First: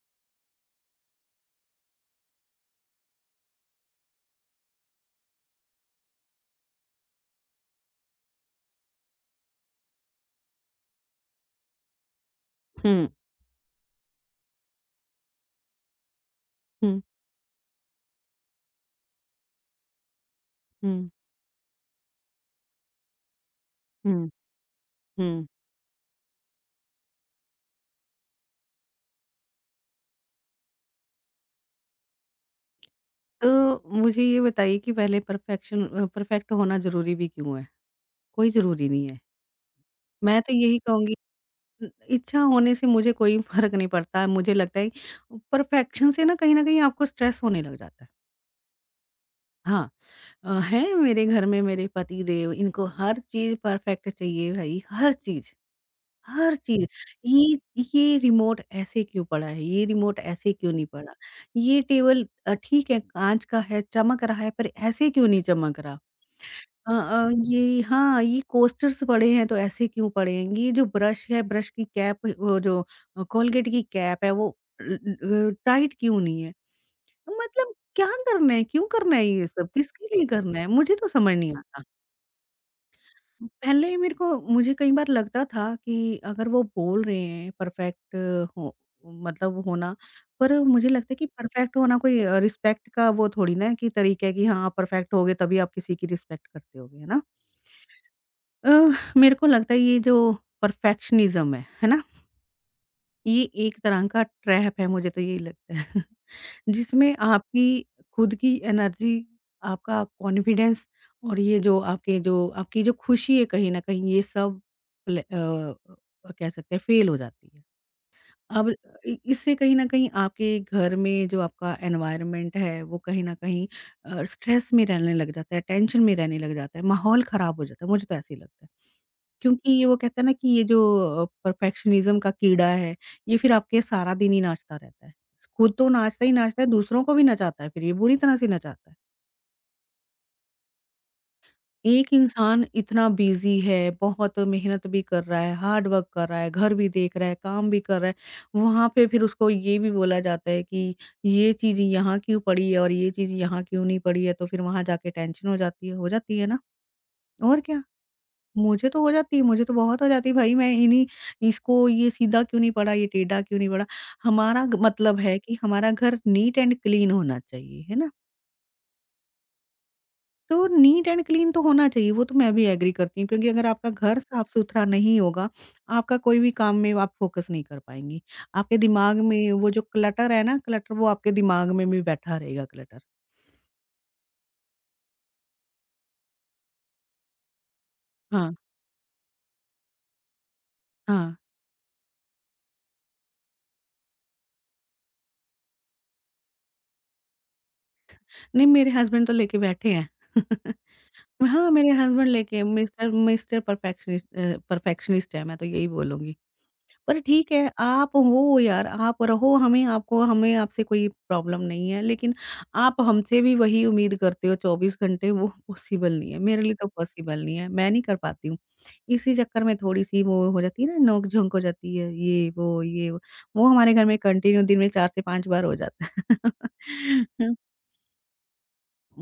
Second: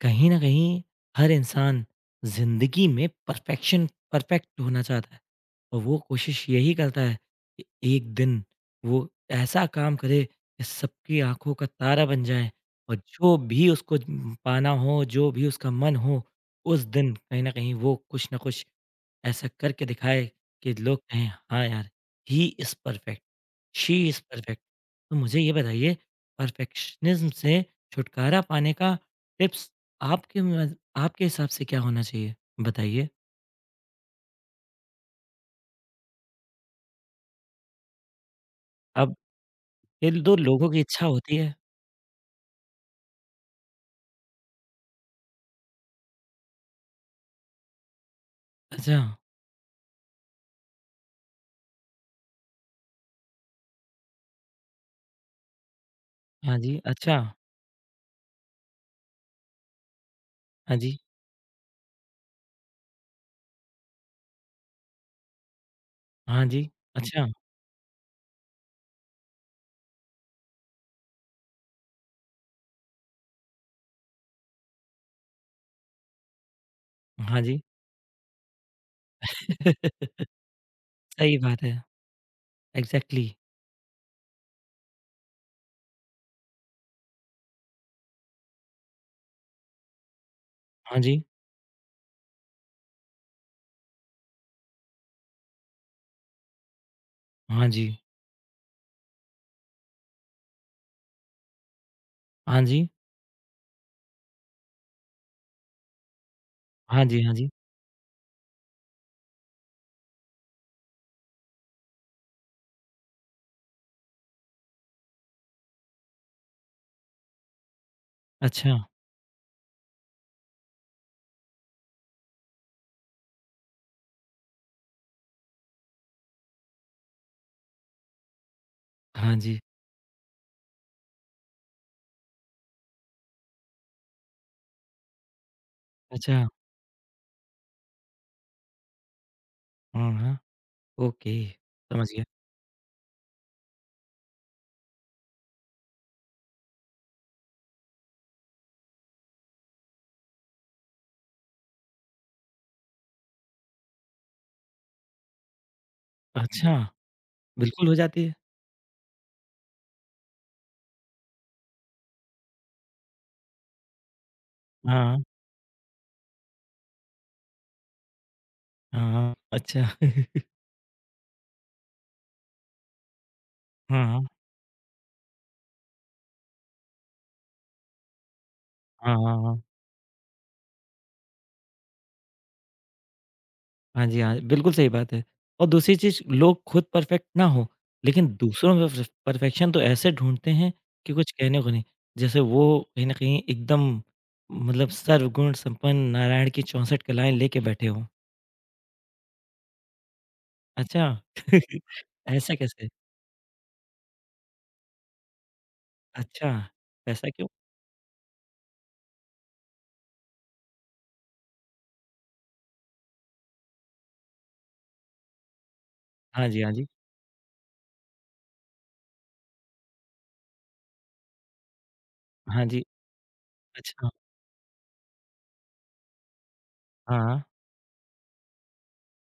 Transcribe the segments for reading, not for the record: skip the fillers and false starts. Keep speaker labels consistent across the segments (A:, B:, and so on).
A: कहीं ना कहीं हर इंसान जिंदगी में परफेक्शन परफेक्ट होना चाहता है और वो कोशिश यही करता है कि एक दिन वो ऐसा काम करे कि सबकी आंखों का तारा बन जाए और
B: हुँ,
A: जो भी उसको पाना हो जो भी उसका मन हो उस
B: हुँ,
A: दिन कहीं ना कहीं वो कुछ ना कुछ ऐसा करके दिखाए कि लोग
B: हुँ,
A: कहें हाँ यार he is perfect she is
B: hmm,
A: perfect. तो मुझे
B: हुँ।
A: ये बताइए परफेक्शनिज्म से छुटकारा पाने का टिप्स आपके म आपके हिसाब से क्या होना चाहिए? बताइए।
B: तो मुझे ये बताइए कि पहले परफेक्ट होना ज़रूरी भी क्यों है? कोई ज़रूरी नहीं
A: अब
B: है।
A: ये दो
B: मैं तो
A: लोगों
B: यही
A: की इच्छा
B: कहूँगी
A: होती है।
B: इ इच्छा होने से मुझे कोई फ़र्क नहीं पड़ता। मुझे लगता है परफेक्शन से ना कहीं न कहीं आपको स्ट्रेस होने लग जाता है।
A: अच्छा,
B: हाँ, है मेरे घर में मेरे पति देव इनको हर चीज़ परफेक्ट चाहिए भई, हर चीज़। हर
A: हाँ जी,
B: चीज़,
A: अच्छा,
B: ये ये रिमोट ऐसे क्यों पड़ा है? ये रिमोट ऐसे क्यों
A: हाँ
B: नहीं
A: जी,
B: पड़ा? ये टेबल ठीक है काँच का है, चमक रहा है पर ऐसे क्यों नहीं चमक रहा?
A: हाँ जी, अच्छा,
B: ये हाँ, ये कोस्टर्स पड़े हैं तो ऐसे क्यों पड़े हैं? ये जो ब्रश है, ब्रश की कैप वो जो कोलगेट की कैप है वो ल ल अ, टाइट क्यों नहीं है?
A: हाँ जी।
B: मतलब क्या करना है? क्यों करना है ये सब? किसके लिए करना है? मुझे तो समझ
A: सही
B: नहीं
A: बात है,
B: आता।
A: एग्ज़ैक्टली।
B: पहले मेरे को मुझे कई बार लगता था कि अगर वो बोल रहे हैं परफेक्ट हो मतलब होना पर मुझे
A: हाँ
B: लगता है
A: जी,
B: कि परफेक्ट होना कोई रिस्पेक्ट का वो थोड़ी ना है कि तरीका है कि हाँ आप परफेक्ट होगे तभी आप किसी की रिस्पेक्ट करते होगे है ना।
A: हाँ जी,
B: अ, मेरे को लगता है ये जो परफेक्शनिज्म है ना,
A: हाँ जी,
B: ये एक तरह का ट्रैप है मुझे तो यही लगता है
A: हाँ
B: जिसमें
A: जी, हाँ जी,
B: आपकी खुद की एनर्जी, आपका कॉन्फिडेंस और ये जो आपके जो आपकी जो खुशी है कहीं न कहीं ये सब प्ले अ कह सकते हैं फ़ेल हो जाती है। अब
A: अच्छा,
B: इ इससे कहीं न कहीं आपके घर में जो आपका एनवायरनमेंट है वो कहीं न कहीं स्ट्रेस में रहने लग जाता है, टेंशन में रहने लग जाता है, माहौल ख़राब हो जाता है, मुझे तो ऐसे ही लगता है।
A: हाँ जी,
B: क्योंकि ये वो कहते हैं ना कि ये जो परफेक्शनिज़्म का कीड़ा है, ये फिर आपके सारा दिन ही नाचता रहता है। खुद तो नाचता ही
A: अच्छा,
B: नाचता है, दूसरों को भी नचाता है फिर ये, बुरी तरह से नचाता है।
A: हाँ, हाँ, ओके, समझ
B: एक
A: गया।
B: इंसान इतना बिज़ी है, बहुत मेहनत भी कर रहा है, हार्ड वर्क कर रहा है, घर भी देख रहा है, काम भी कर रहा है, वहाँ पे फिर उसको ये भी बोला जाता है कि ये चीज़ यहाँ क्यों पड़ी है और ये चीज़ यहाँ क्यों नहीं पड़ी है, तो फिर वहाँ जाके टेंशन हो जाती है ना?
A: अच्छा,
B: और क्या।
A: बिल्कुल हो जाती है।
B: मुझे तो हो जाती है, मुझे तो बहुत हो जाती है भाई मैं इन्हीं इसको ये सीधा क्यों नहीं पड़ा, ये टेढ़ा क्यों नहीं पड़ा। हमारा ग
A: हाँ,
B: मतलब है कि हमारा घर नीट एंड क्लीन होना चाहिए, है ना?
A: हाँ, हाँ, अच्छा,
B: तो नीट एंड क्लीन तो होना चाहिए, वो तो मैं भी एग्री करती हूँ क्योंकि अगर आपका
A: हाँ,
B: घर
A: हाँ,
B: साफ-सुथरा नहीं होगा, आपका कोई भी काम में आप फ़ोकस नहीं कर पाएँगी। आपके
A: हाँ,
B: दिमाग
A: हाँ,
B: में
A: हाँ।
B: वो जो क्लटर है ना, क्लटर वो आपके दिमाग में भी बैठा रहेगा क्लटर।
A: हाँ जी, हाँ, बिल्कुल सही बात है। और दूसरी चीज़ लोग खुद परफ़ेक्ट ना हों, लेकिन
B: हाँ,
A: दूसरों में परफ़ेक्शन तो ऐसे ढूँढते हैं कि कुछ
B: हाँ।
A: कहने को नहीं। जैसे वो कहीं न कहीं एकदम मतलब सर्वगुण संपन्न नारायण की 64 कलाएँ लेके बैठे हों।
B: नहीं मेरे हस्बैंड तो लेके बैठे हैं।
A: अच्छा,
B: हाँ, मेरे हस्बैंड
A: ऐसा
B: लेके
A: कैसे?
B: मिस्टर मिस्टर परफेक्शनिस्ट है, मैं तो यही बोलूँगी।
A: अच्छा,
B: पर
A: ऐसा क्यों?
B: ठीक है, आप हो यार, आप रहो हमें आपसे कोई प्रॉब्लम नहीं है, लेकिन आप हमसे भी वही उम्मीद करते हो 24 घंटे, वो पॉसिबल नहीं है।
A: हाँ
B: मेरे
A: जी, हाँ
B: लिए
A: जी।
B: तो पॉसिबल नहीं है, मैं नहीं कर पाती हूँ। इसी चक्कर में थोड़ी-सी वो हो जाती है ना, नोक-झोंक हो जाती है, ये,
A: हाँ
B: वो,
A: जी,
B: ये, वो। वो हमारे घर
A: अच्छा।
B: में कंटिन्यू दिन में 4 से 5 बार हो जाता है।
A: हाँ,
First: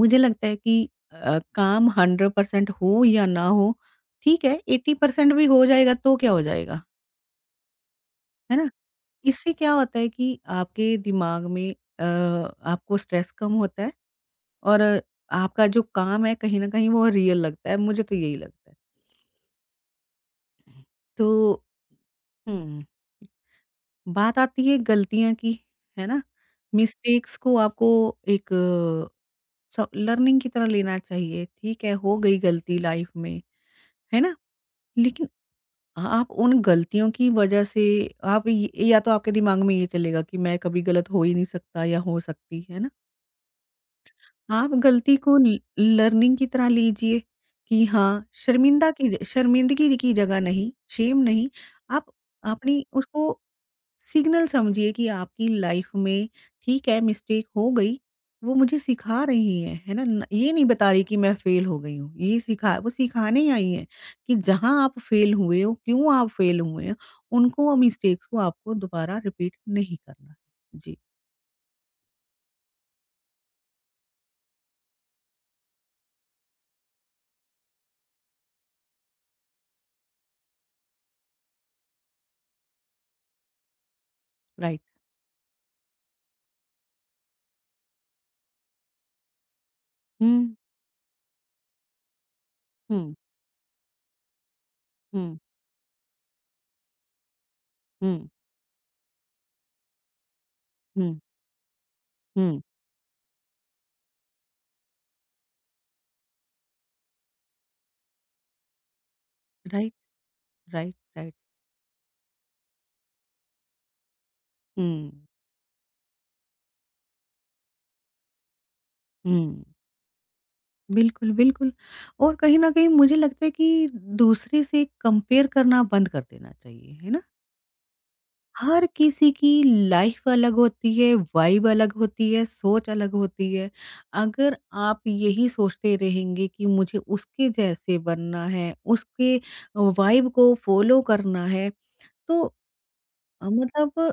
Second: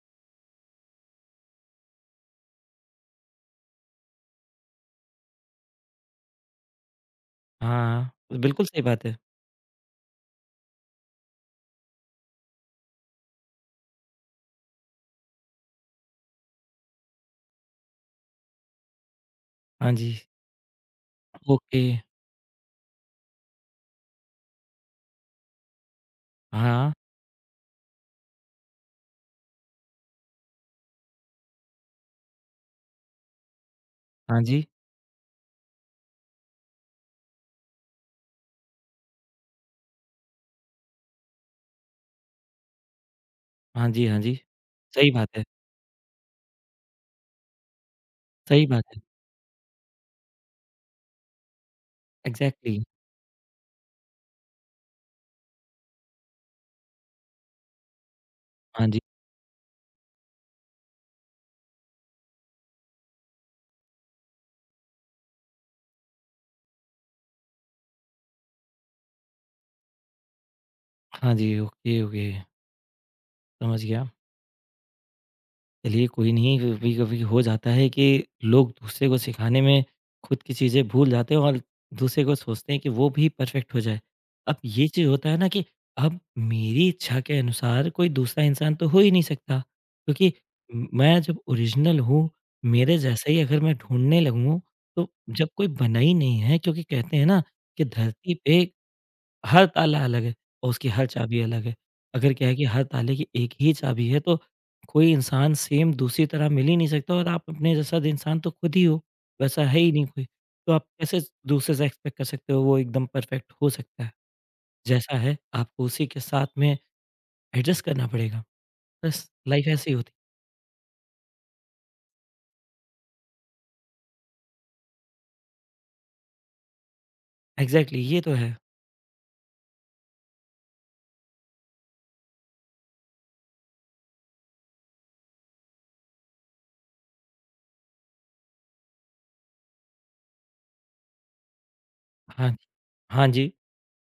B: मुझे लगता है कि काम 100% हो या ना हो, ठीक है 80% भी हो जाएगा तो क्या हो जाएगा,
A: हाँ,
B: है
A: बिल्कुल
B: ना?
A: सही बात है।
B: इससे क्या होता है कि आपके दिमाग में आपको स्ट्रेस कम होता है और आपका जो काम है कहीं न कहीं वो रियल लगता है, मुझे तो यही लगता है।
A: हाँ जी,
B: तो
A: ओके।
B: हुँ, बात आती है गलतियाँ की, है ना?
A: हाँ,
B: मिस्टेक्स को आपको एक स लर्निंग की तरह लेना चाहिए, ठीक है हो गई गलती लाइफ में, है ना?
A: हाँ जी।
B: लेकिन हाँ, आप उन गलतियों की वजह से आप ये या तो आपके दिमाग में ये चलेगा कि मैं कभी गलत हो ही नहीं सकता या हो सकती, है ना?
A: हाँ जी, हाँ जी।
B: आप
A: सही
B: गलती को
A: बात है,
B: ल लर्निंग की तरह लीजिए कि हाँ,
A: सही
B: शर्मिंदा
A: बात है।
B: की ज शर्मिंदगी की जगह नहीं, शेम नहीं, आप
A: एग्ज़ैक्टली,
B: अपनी उसको सिग्नल समझिए कि आपकी लाइफ में ठीक है मिस्टेक हो गई, वो मुझे
A: हाँ जी।
B: सिखा रही हैं, है ना? न ये नहीं बता रही कि मैं फेल हो गई हूँ, ये सिखा वो सिखाने आई हैं कि जहाँ आप फेल हुए हो, क्यों आप फेल हुए हैं, उनको और मिस्टेक्स को आपको दोबारा रिपीट नहीं करना। है। जी,
A: हाँ जी, ओके, ओके, समझ गया। चलिए कोई नहीं, कभी-कभी हो जाता है कि लोग दूसरे को सिखाने में खुद की चीज़ें भूल जाते हैं और दूसरे को सोचते हैं कि वो भी परफ़ेक्ट हो जाए। अब
B: राइट।
A: ये चीज़ होता है ना कि अब मेरी इच्छा के अनुसार कोई दूसरा इंसान तो हो ही नहीं सकता क्योंकि
B: हुँ,
A: म मैं जब ओरिजिनल हूँ, मेरे
B: हुँ,
A: जैसा ही अगर मैं ढूँढने लगूँ, तो
B: हुँ,
A: जब कोई बना ही नहीं है क्योंकि कहते हैं ना कि
B: हुँ,
A: धरती पे हर ताला अलग है और उसकी हर
B: हुँ,
A: चाबी अलग है। अगर क्या है
B: हुँ,
A: कि हर ताले की एक ही चाबी है तो कोई इंसान सेम दूसरी तरह मिल ही नहीं सकता और आप अपने जैसा इंसान तो खुद ही हो, वैसा है ही
B: राइट,
A: नहीं कोई। तो आप
B: राइट,
A: कैसे
B: राइट।
A: दूसरे से एक्सपेक्ट कर सकते हो वो एकदम परफेक्ट हो सकता है।
B: हुँ,
A: जैसा है आपको उसी के साथ में एडजस्ट करना पड़ेगा। बस
B: हुँ।
A: लाइफ ऐसी होती
B: बिल्कुल, बिल्कुल। और कहीं न कहीं मुझे लगता है कि दूसरे से कंपेयर करना बंद कर देना चाहिए, है ना?
A: है। एग्ज़ैक्टली ये तो है।
B: हर किसी की लाइफ़ अलग होती है, वाइब अलग होती है, सोच अलग होती है। अगर आप यही सोचते रहेंगे कि मुझे उसके जैसे बनना है, उसके वाइब को फ़ॉलो करना है,
A: हाँ
B: तो
A: जी, हाँ जी।
B: मतलब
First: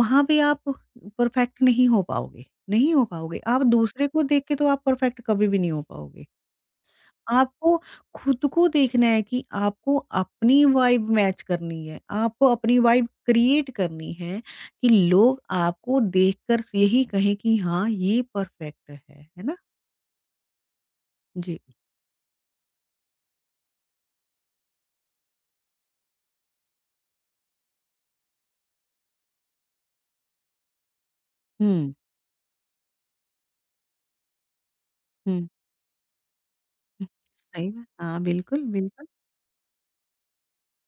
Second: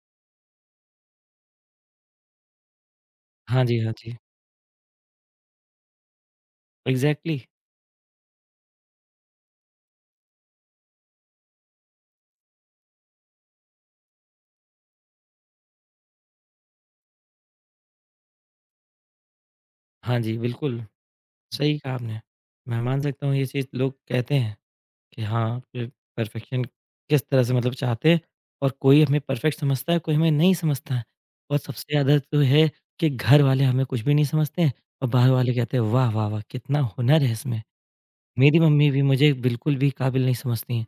B: वहाँ पे आप परफेक्ट नहीं हो पाओगे, नहीं हो पाओगे। आप
A: हाँ जी, हाँ
B: दूसरे
A: जी।
B: को देख के तो आप परफेक्ट कभी भी नहीं हो पाओगे।
A: एग्ज़ैक्टली
B: आपको खुद को देखना है कि आपको अपनी वाइब मैच करनी है, आपको अपनी वाइब क्रिएट करनी है कि लोग आपको देखकर यही कहें कि हाँ, ये परफेक्ट है ना?
A: हाँ जी, बिल्कुल
B: जी।
A: सही कहा आपने। मैं मान सकता हूँ ये चीज़ लोग कहते हैं। कि हाँ, पे परफेक्शन किस तरह से मतलब चाहते हैं और कोई हमें परफेक्ट समझता है, कोई हमें नहीं समझता है। और सबसे
B: हुँ,
A: ज़्यादा तो है कि घर वाले हमें कुछ भी नहीं समझते हैं और बाहर
B: हुँ,
A: वाले कहते हैं, "वाह, वाह, वाह! कितना
B: हुँ।
A: हुनर है इसमें।"
B: सही बात हाँ,
A: मेरी
B: बिल्कुल,
A: मम्मी भी
B: बिल्कुल।
A: मुझे बिल्कुल भी काबिल नहीं समझती हैं,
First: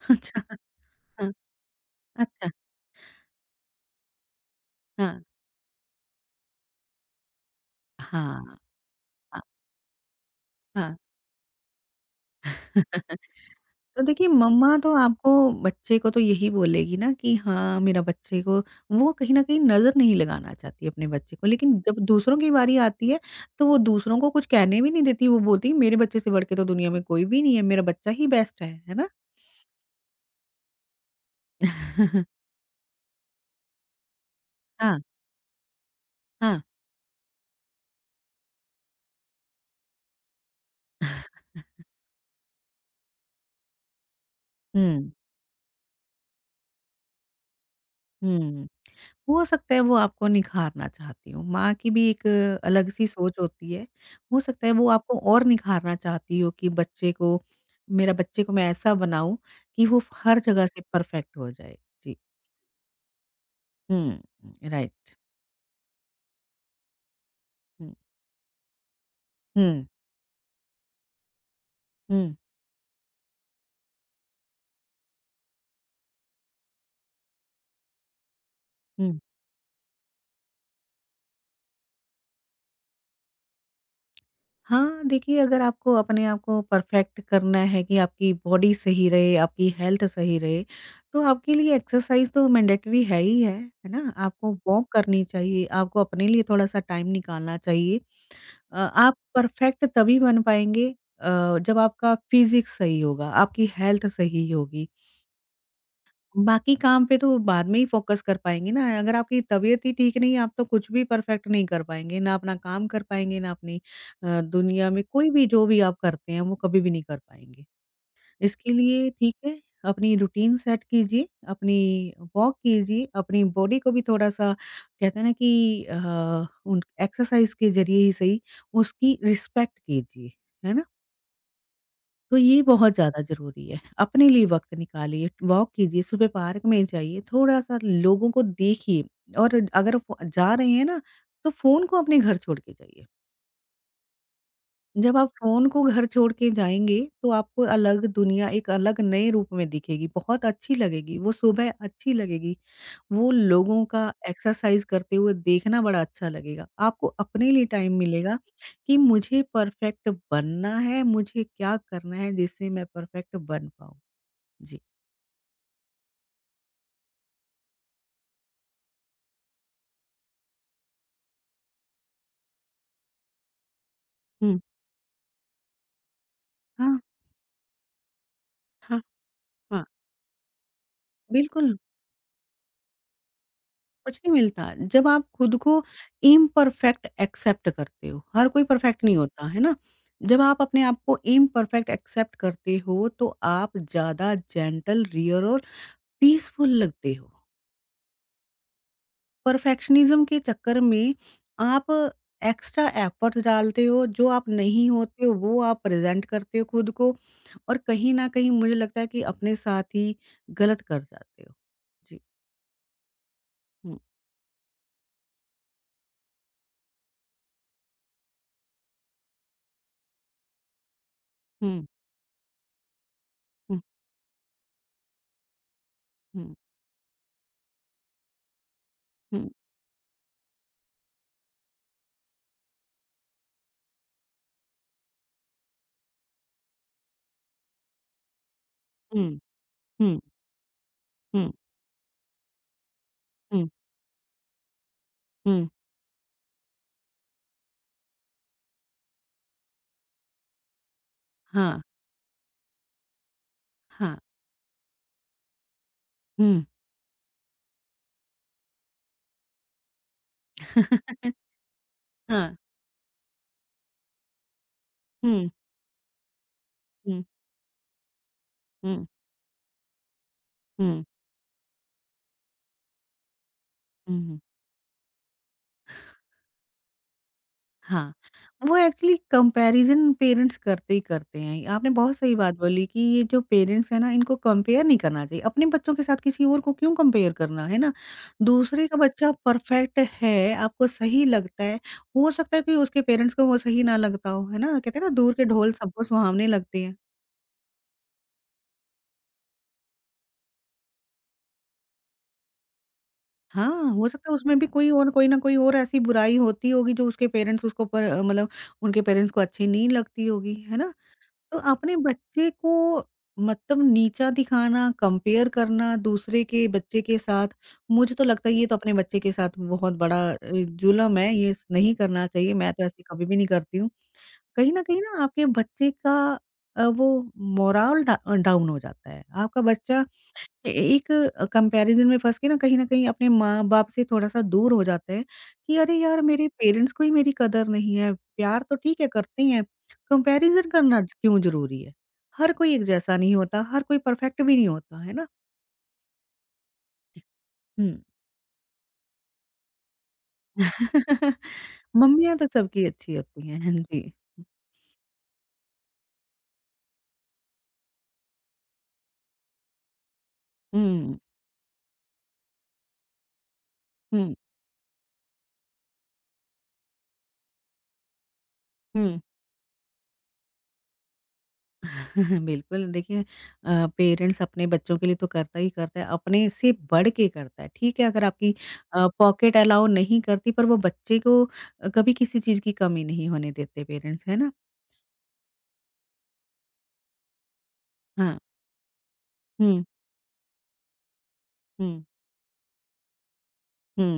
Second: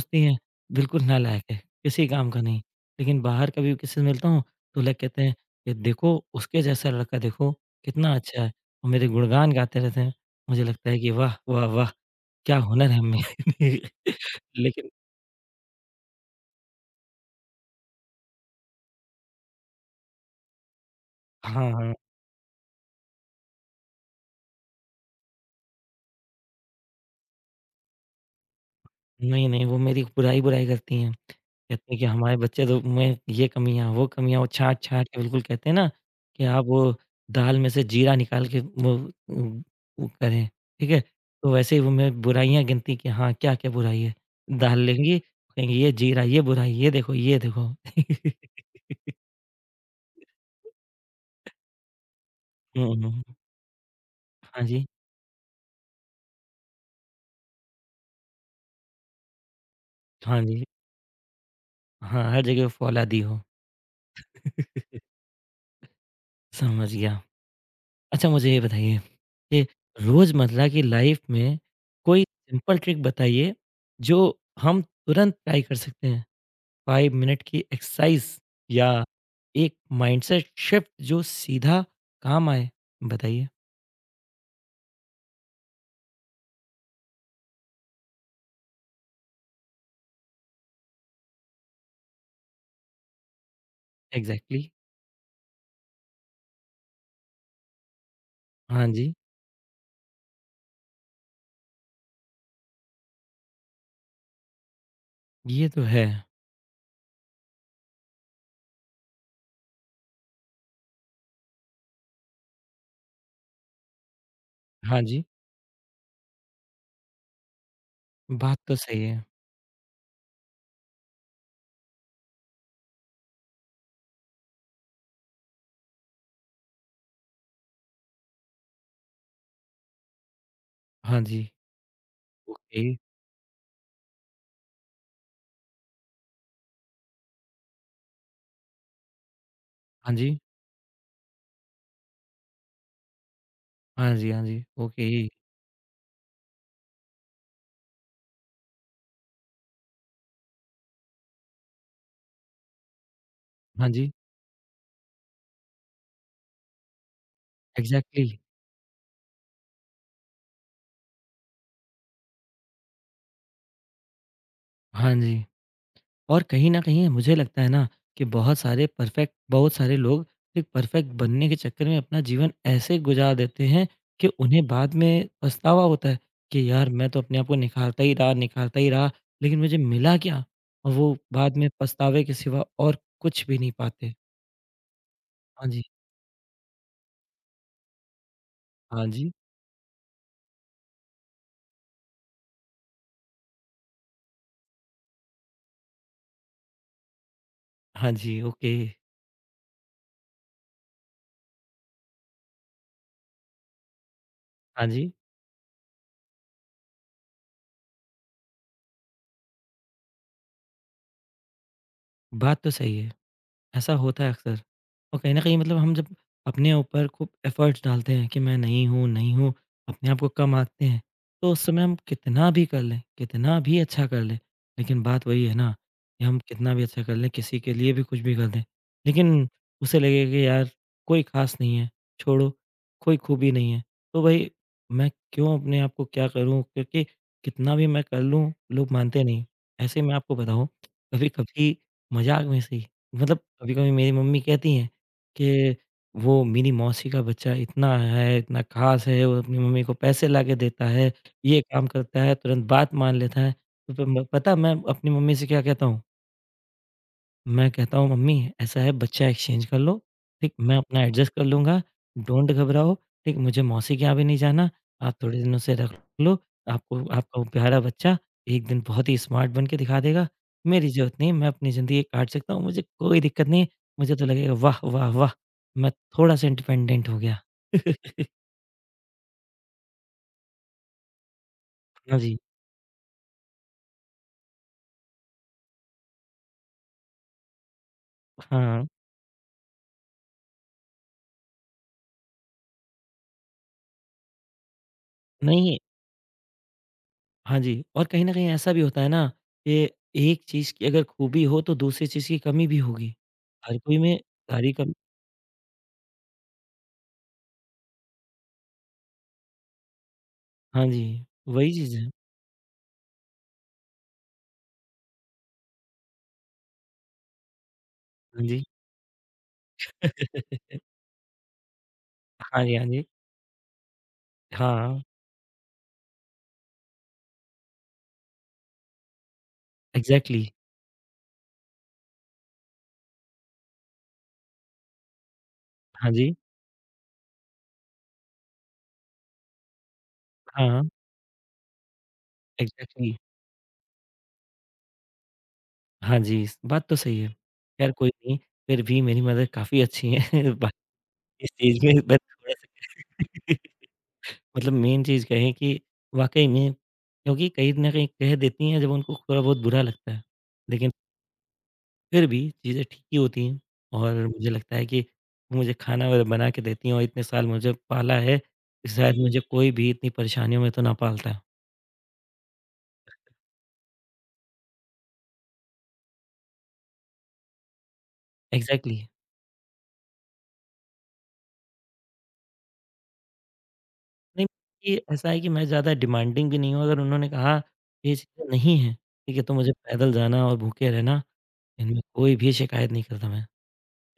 A: हैं,
B: अच्छा,
A: "बिल्कुल
B: हाँ,
A: नालायक है, किसी काम का
B: अच्छा,
A: नहीं।" लेकिन बाहर कभी किसी से मिलता हूँ, तो लोग
B: हाँ,
A: कहते हैं कि, "देखो, उसके जैसा लड़का देखो, कितना अच्छा है।"
B: हाँ,
A: और मेरे
B: हाँ,
A: गुणगान गाते रहते हैं। मुझे लगता
B: हाँ।
A: है कि वाह, वाह, वाह! क्या हुनर है में।
B: तो देखिए मम्मा
A: लेकिन
B: तो आपको बच्चे को तो यही बोलेगी ना कि हाँ मेरा बच्चे को वो कहीं न कहीं नज़र नहीं लगाना चाहती अपने बच्चे को।
A: हाँ,
B: लेकिन
A: हाँ।
B: जब दूसरों की बारी आती है तो वो दूसरों को कुछ कहने भी नहीं देती। वो बोलती है मेरे बच्चे से बढ़ के तो दुनिया में कोई भी नहीं है, मेरा बच्चा ही बेस्ट है। है ना?
A: नहीं, नहीं वो मेरी बुराई-बुराई करती हैं। कहती हैं कि हमारे बच्चे तो में ये कमियाँ वो
B: हाँ,
A: छाँट-छाँट के बिल्कुल कहते हैं ना कि
B: हाँ।
A: आप वो दाल में से जीरा निकाल के वो उ वो करें, ठीक है? तो वैसे ही वो मैं बुराइयाँ गिनती कि हाँ, क्या-क्या बुराई है। दाल
B: हुँ,
A: लेंगी, कहेंगी ये जीरा, ये बुराई, ये देखो, ये देखो।
B: हुँ। हो सकता है वो आपको निखारना चाहती हो। माँ की भी एक
A: हुँ,
B: अलग-सी
A: हुँ।
B: सोच होती है। हो
A: हाँ
B: सकता है
A: जी,
B: वो आपको और निखारना चाहती हो कि बच्चे को मेरा बच्चे को मैं ऐसा बनाऊँ कि वो हर
A: हाँ जी।
B: जगह से परफ़ेक्ट हो जाए। जी।
A: हाँ, हर जगह फौलादी हो।
B: हुँ, राइट।
A: समझ गया।
B: हुँ,
A: अच्छा मुझे ये बताइए कि
B: हुँ,
A: रोज़मर्रा की लाइफ में कोई
B: हुँ,
A: सिंपल ट्रिक बताइए जो हम तुरंत ट्राई कर सकते हैं। 5 मिनट की एक्सरसाइज या
B: हुँ।
A: एक माइंडसेट शिफ्ट जो सीधा काम आए, बताइए?
B: हाँ, देखिए अगर आपको अपने आप को परफ़ेक्ट करना है कि आपकी बॉडी सही रहे, आपकी हेल्थ सही रहे, तो आपके लिए एक्सरसाइज़ तो मैंडेटरी है ही है ना? आपको
A: एग्ज़ैक्टली
B: वॉक करनी चाहिए, आपको अपने लिए थोड़ा-सा टाइम निकालना चाहिए।
A: हाँ जी,
B: आप परफेक्ट तभी बन पाएँगे अ, जब आपका फिज़िक्स सही होगा, आपकी हेल्थ सही होगी।
A: ये तो है।
B: बाकी काम पे तो बाद में ही फ़ोकस कर पाएँगे ना, अगर आपकी तबीयत ही ठीक नहीं है, आप तो कुछ भी परफेक्ट नहीं कर पाएँगे, ना अपना काम कर पाएँगे, ना अपनी दुनिया
A: हाँ
B: में
A: जी,
B: कोई भी जो भी आप करते हैं, वो कभी भी नहीं कर पाएँगे।
A: बात
B: इसके
A: तो सही
B: लिए
A: है।
B: ठीक है, अपनी रूटीन सेट कीजिए, अपनी वॉक कीजिए, अपनी बॉडी को भी थोड़ा-सा कहते हैं ना कि उन एक्सरसाइज़ के ज़रिए ही सही, उसकी रिस्पेक्ट कीजिए, है ना?
A: हाँ जी,
B: तो ये
A: ओके,
B: बहुत ज़्यादा ज़रूरी है। अपने लिए वक़्त निकालिए, वॉक कीजिए, सुबह पार्क में जाइए, थोड़ा-सा लोगों को देखिए और अगर
A: हाँ
B: फ़ो
A: जी,
B: जा रहे हैं ना, तो फ़ोन को अपने घर छोड़ के जाइए।
A: हाँ जी, हाँ जी, ओके,
B: जब आप फ़ोन को घर छोड़ के जाएँगे, तो आपको अलग दुनिया एक अलग नए रूप में दिखेगी, बहुत अच्छी लगेगी, वो सुबह अच्छी लगेगी, वो लोगों
A: हाँ
B: का
A: जी,
B: एक्सरसाइज़ करते हुए देखना बड़ा अच्छा लगेगा। आपको अपने लिए टाइम
A: एग्ज़ैक्टली
B: मिलेगा कि मुझे परफेक्ट बनना है, मुझे क्या करना है जिससे मैं परफेक्ट बन पाऊँ। जी।
A: हाँ जी। और कहीं न कहीं मुझे लगता है ना कि बहुत सारे परफेक्ट बहुत सारे लोग एक परफेक्ट बनने के चक्कर में अपना जीवन ऐसे गुजार देते हैं कि
B: हुँ।
A: उन्हें बाद में पछतावा होता है कि यार
B: हाँ।
A: मैं तो अपने आप को निखारता ही
B: हाँ,
A: रहा लेकिन मुझे
B: हाँ।
A: मिला क्या? और वो बाद में
B: बिल्कुल।
A: पछतावे के सिवा और कुछ भी नहीं पाते।
B: कुछ नहीं मिलता। जब आप खुद
A: हाँ
B: को
A: जी,
B: इम्परफेक्ट एक्सेप्ट करते हो, हर कोई परफेक्ट
A: हाँ
B: नहीं
A: जी,
B: होता, है ना? जब आप अपने आप को इम्परफेक्ट एक्सेप्ट करते हो, तो आप ज़्यादा जेंटल, रियल और पीसफुल लगते हो।
A: हाँ जी, ओके,
B: परफेक्शनिज़्म के चक्कर में आप एक्स्ट्रा एफर्ट्स डालते हो, जो आप
A: हाँ
B: नहीं
A: जी,
B: होते हो, वो आप प्रेज़ेंट करते हो खुद को और कहीं न कहीं मुझे लगता है कि अपने साथ ही गलत कर जाते हो। जी।
A: बात तो सही है। ऐसा
B: हुँ,
A: होता है अक्सर और कहीं न कहीं मतलब हम जब अपने ऊपर खूब एफ़र्ट्स डालते हैं कि मैं नहीं हूँ, नहीं हूँ, अपने आप को कम आँकते हैं, तो उस समय
B: हुँ,
A: हम कितना भी कर लें, कितना भी
B: हुँ,
A: अच्छा कर लें, लेकिन बात वही है ना कि हम
B: हुँ,
A: कितना भी अच्छा कर लें, किसी के लिए भी कुछ भी कर दें,
B: हुँ,
A: लेकिन उसे लगेगा कि यार कोई ख़ास नहीं है, छोड़ो, कोई खूबी नहीं है। तो भई मैं क्यों अपने आप को क्या करूँ क्योंकि कितना भी मैं कर लूँ, लोग मानते
B: हुँ,
A: नहीं। ऐसे मैं
B: हुँ,
A: आपको बताऊँ,
B: हुँ,
A: कभी-कभी मज़ाक में से ही मतलब
B: हुँ।
A: कभी-कभी मेरी मम्मी कहती हैं
B: हुँ,
A: कि वो मेरी मौसी का बच्चा इतना है, इतना ख़ास है, वो अपनी मम्मी को पैसे लाके देता है, ये
B: हाँ,
A: काम करता है, तुरंत बात मान लेता है। तो
B: हाँ,
A: तुम पता है मैं अपनी मम्मी से क्या कहता हूँ?
B: हुँ,
A: मैं कहता हूँ मम्मी ऐसा है बच्चा एक्सचेंज कर लो, ठीक? मैं अपना एडजस्ट कर लूँगा, डोंट
B: हाँ,
A: घबराओ, ठीक? मुझे मौसी के यहाँ भी नहीं जाना, आप थोड़े
B: हुँ,
A: दिनों से रख लो, आपको
B: हुँ,
A: आपका वो प्यारा बच्चा एक दिन
B: हुँ,
A: बहुत ही स्मार्ट बन के दिखा देगा, मेरी
B: हुँ,
A: ज़रूरत नहीं है, मैं अपनी ज़िंदगी काट सकता हूँ, मुझे कोई दिक्कत नहीं है, मुझे तो
B: हुँ,
A: लगेगा वाह, वाह, वाह! मैं थोड़ा-सा इंडिपेंडेंट हो गया।
B: हाँ। वो एक्चुअली कंपैरिज़न पेरेंट्स करते ही करते हैं। आपने बहुत
A: हाँ
B: सही
A: जी,
B: बात बोली कि ये जो पेरेंट्स हैं ना, इनको कंपेयर नहीं करना चाहिए। अपने बच्चों के साथ किसी और को क्यों कंपेयर करना, है ना? दूसरे
A: हाँ,
B: का बच्चा परफेक्ट है, आपको सही लगता है, हो सकता है कि उसके पेरेंट्स को वो सही ना लगता हो, है ना? कहते हैं ना दूर के ढोल
A: नहीं
B: सबको सुहावने लगते हैं।
A: हाँ जी, और कहीं न कहीं ऐसा भी होता है ना कि एक चीज़ की अगर खूबी हो तो दूसरी चीज़ की कमी भी होगी। हर
B: हाँ,
A: कोई
B: हो
A: में
B: सकता है उसमें भी
A: सारी
B: कोई
A: कम
B: और कोई ना कोई और ऐसी बुराई होती होगी जो उसके पेरेंट्स उसको पर मतलब उनके पेरेंट्स को अच्छी नहीं लगती होगी, है
A: हाँ
B: ना?
A: जी,
B: तो
A: वही
B: अपने
A: चीज़ है।
B: बच्चे को मतलब नीचा दिखाना, कंपेयर करना दूसरे के बच्चे के साथ, मुझे तो
A: हाँ
B: लगता है
A: जी।
B: ये तो अपने बच्चे के साथ बहुत बड़ा जुल्म है, ये स नहीं करना चाहिए,
A: हाँ
B: मैं
A: जी,
B: तो
A: हाँ
B: ऐसी
A: जी।
B: कभी भी नहीं करती हूँ। कहीं न कहीं
A: हाँ,
B: ना आपके बच्चे का वो मोरल डा डाउन हो जाता है, आपका बच्चा
A: एग्ज़ैक्टली।
B: ए एक कंपैरिज़न में फँस के ना कहीं न कहीं अपने माँ-बाप से थोड़ा-सा दूर हो जाते हैं कि अरे
A: हाँ
B: यार!
A: जी,
B: मेरे पेरेंट्स को ही मेरी कदर नहीं है। प्यार तो ठीक है करते हैं, कंपैरिज़न
A: हाँ,
B: करना ज क्यों ज़रूरी है? हर कोई एक जैसा
A: एग्ज़ैक्टली।
B: नहीं होता, हर कोई परफेक्ट भी नहीं होता, है ना?
A: हाँ जी, इस बात तो सही है।
B: हुँ।
A: ख़ैर कोई नहीं, फिर भी मेरी मदर काफ़ी अच्छी हैं। बाकी इस चीज़ में मैं
B: मम्मियाँ तो सबकी अच्छी
A: थोड़ा-सा।
B: होती हैं। हाँ जी।
A: मतलब मेन चीज़ कहें कि वाक़ई में क्योंकि कहीं न कहीं कह देती हैं जब उनको थोड़ा बहुत बुरा लगता है। लेकिन
B: हुँ,
A: फिर भी चीज़ें ठीक ही होती हैं और
B: हुँ,
A: मुझे लगता है कि मुझे खाना वगैरह बना के देती हैं और इतने साल मुझे पाला है, शायद
B: हुँ।
A: मुझे कोई भी इतनी परेशानियों में तो ना पालता।
B: बिल्कुल, देखिए पेरेंट्स अपने बच्चों के लिए तो करता ही करता है, अपने से बढ़ के करता है, ठीक है? अगर आपकी
A: एग्ज़ैक्टली
B: पॉकेट अलाउ नहीं करती, पर वो बच्चे को कभी किसी चीज़ की कमी नहीं होने देते पेरेंट्स, है
A: नहीं,
B: ना?
A: ये ऐसा है कि मैं ज़्यादा डिमांडिंग भी नहीं हूँ, अगर उन्होंने कहा ये
B: हाँ।
A: चीज़ें नहीं हैं, ठीक है, तो मुझे
B: हुँ,
A: पैदल जाना और भूखे रहना, इनमें
B: हुँ,
A: कोई भी शिकायत नहीं करता मैं,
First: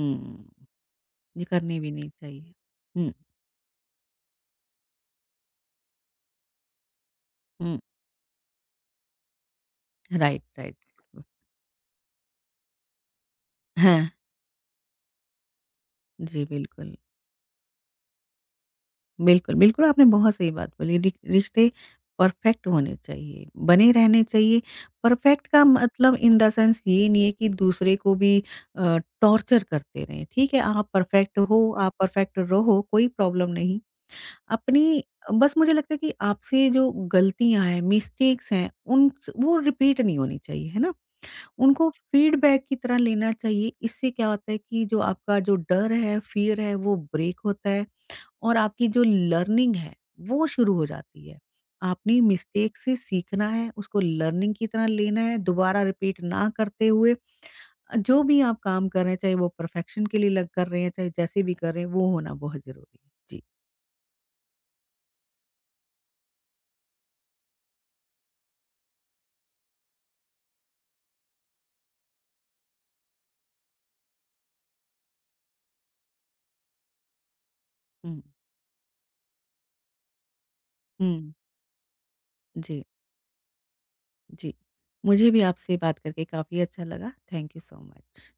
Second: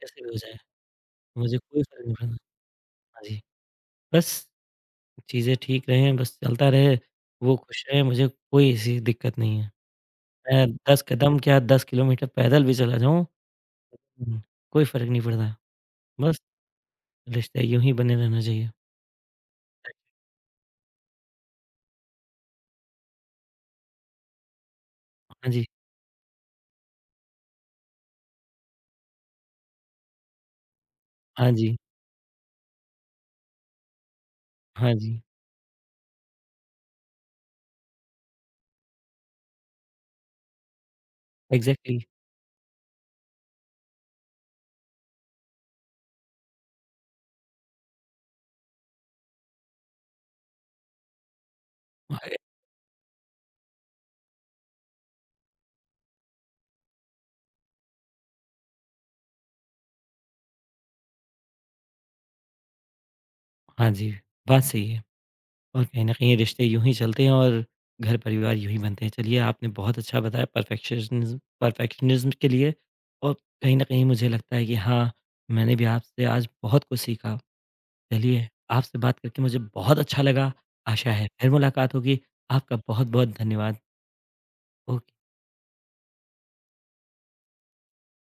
A: कैसे भी हो जाए, तो
B: ये
A: मुझे
B: करनी
A: कोई
B: भी
A: फ़र्क
B: नहीं
A: नहीं पड़ता।
B: चाहिए। हुँ,
A: हाँ जी, बस चीज़ें ठीक रहें, बस चलता रहे, वो
B: हुँ,
A: खुश रहें, मुझे कोई ऐसी दिक्कत नहीं है।
B: राइट,
A: मैं
B: राइट।
A: 10 कदम क्या 10 किलोमीटर पैदल भी चला जाऊँ,
B: हाँ,
A: कोई फ़र्क नहीं पड़ता। बस
B: जी, बिल्कुल।
A: रिश्ते यूँ ही बने रहना चाहिए।
B: बिल्कुल, बिल्कुल, आपने बहुत सही बात बोली रि रिश्ते परफेक्ट होने चाहिए, बने रहने चाहिए। परफेक्ट
A: हाँ
B: का
A: जी,
B: मतलब इन द सेंस ये नहीं है कि दूसरे को भी टॉर्चर करते रहें, ठीक है? आप परफेक्ट
A: हाँ
B: हो,
A: जी,
B: आप परफेक्ट रहो, कोई प्रॉब्लम नहीं।
A: हाँ
B: अपनी
A: जी,
B: बस मुझे लगता है कि आपसे जो गलतियाँ हैं, मिस्टेक्स हैं, उन स वो रिपीट नहीं होनी चाहिए, है ना? उनको
A: एग्ज़ैक्टली।
B: फीडबैक की तरह लेना चाहिए, इससे क्या होता है कि जो आपका जो डर है, फ़ियर है, वो ब्रेक होता है। और आपकी जो लर्निंग है वो शुरू हो जाती है। आपने
A: अरे!
B: मिस्टेक से सीखना है, उसको लर्निंग की तरह लेना है, दोबारा रिपीट ना करते हुए जो भी आप काम कर रहे हैं, चाहे वो परफेक्शन के लिए लग कर रहे हैं, चाहे जैसे भी कर रहे हैं, वो होना बहुत ज़रूरी है। जी।
A: हाँ जी, बात सही है और कहीं न कहीं रिश्ते यूँ ही चलते हैं और घर-परिवार यूँ ही बनते हैं। चलिए, आपने बहुत अच्छा बताया परफ़ेक्शनिज़्म परफ़ेक्शनिज़्म के लिए और कहीं न कहीं मुझे लगता है कि हाँ, मैंने भी आपसे आज बहुत कुछ सीखा।
B: हुँ।
A: चलिए, आपसे बात करके मुझे बहुत अच्छा लगा। आशा है
B: हुँ।
A: फिर मुलाकात होगी। आपका
B: जी,
A: बहुत-बहुत धन्यवाद।
B: जी।
A: ओके।
B: मुझे भी आपसे बात करके काफ़ी अच्छा लगा। Thank you so much.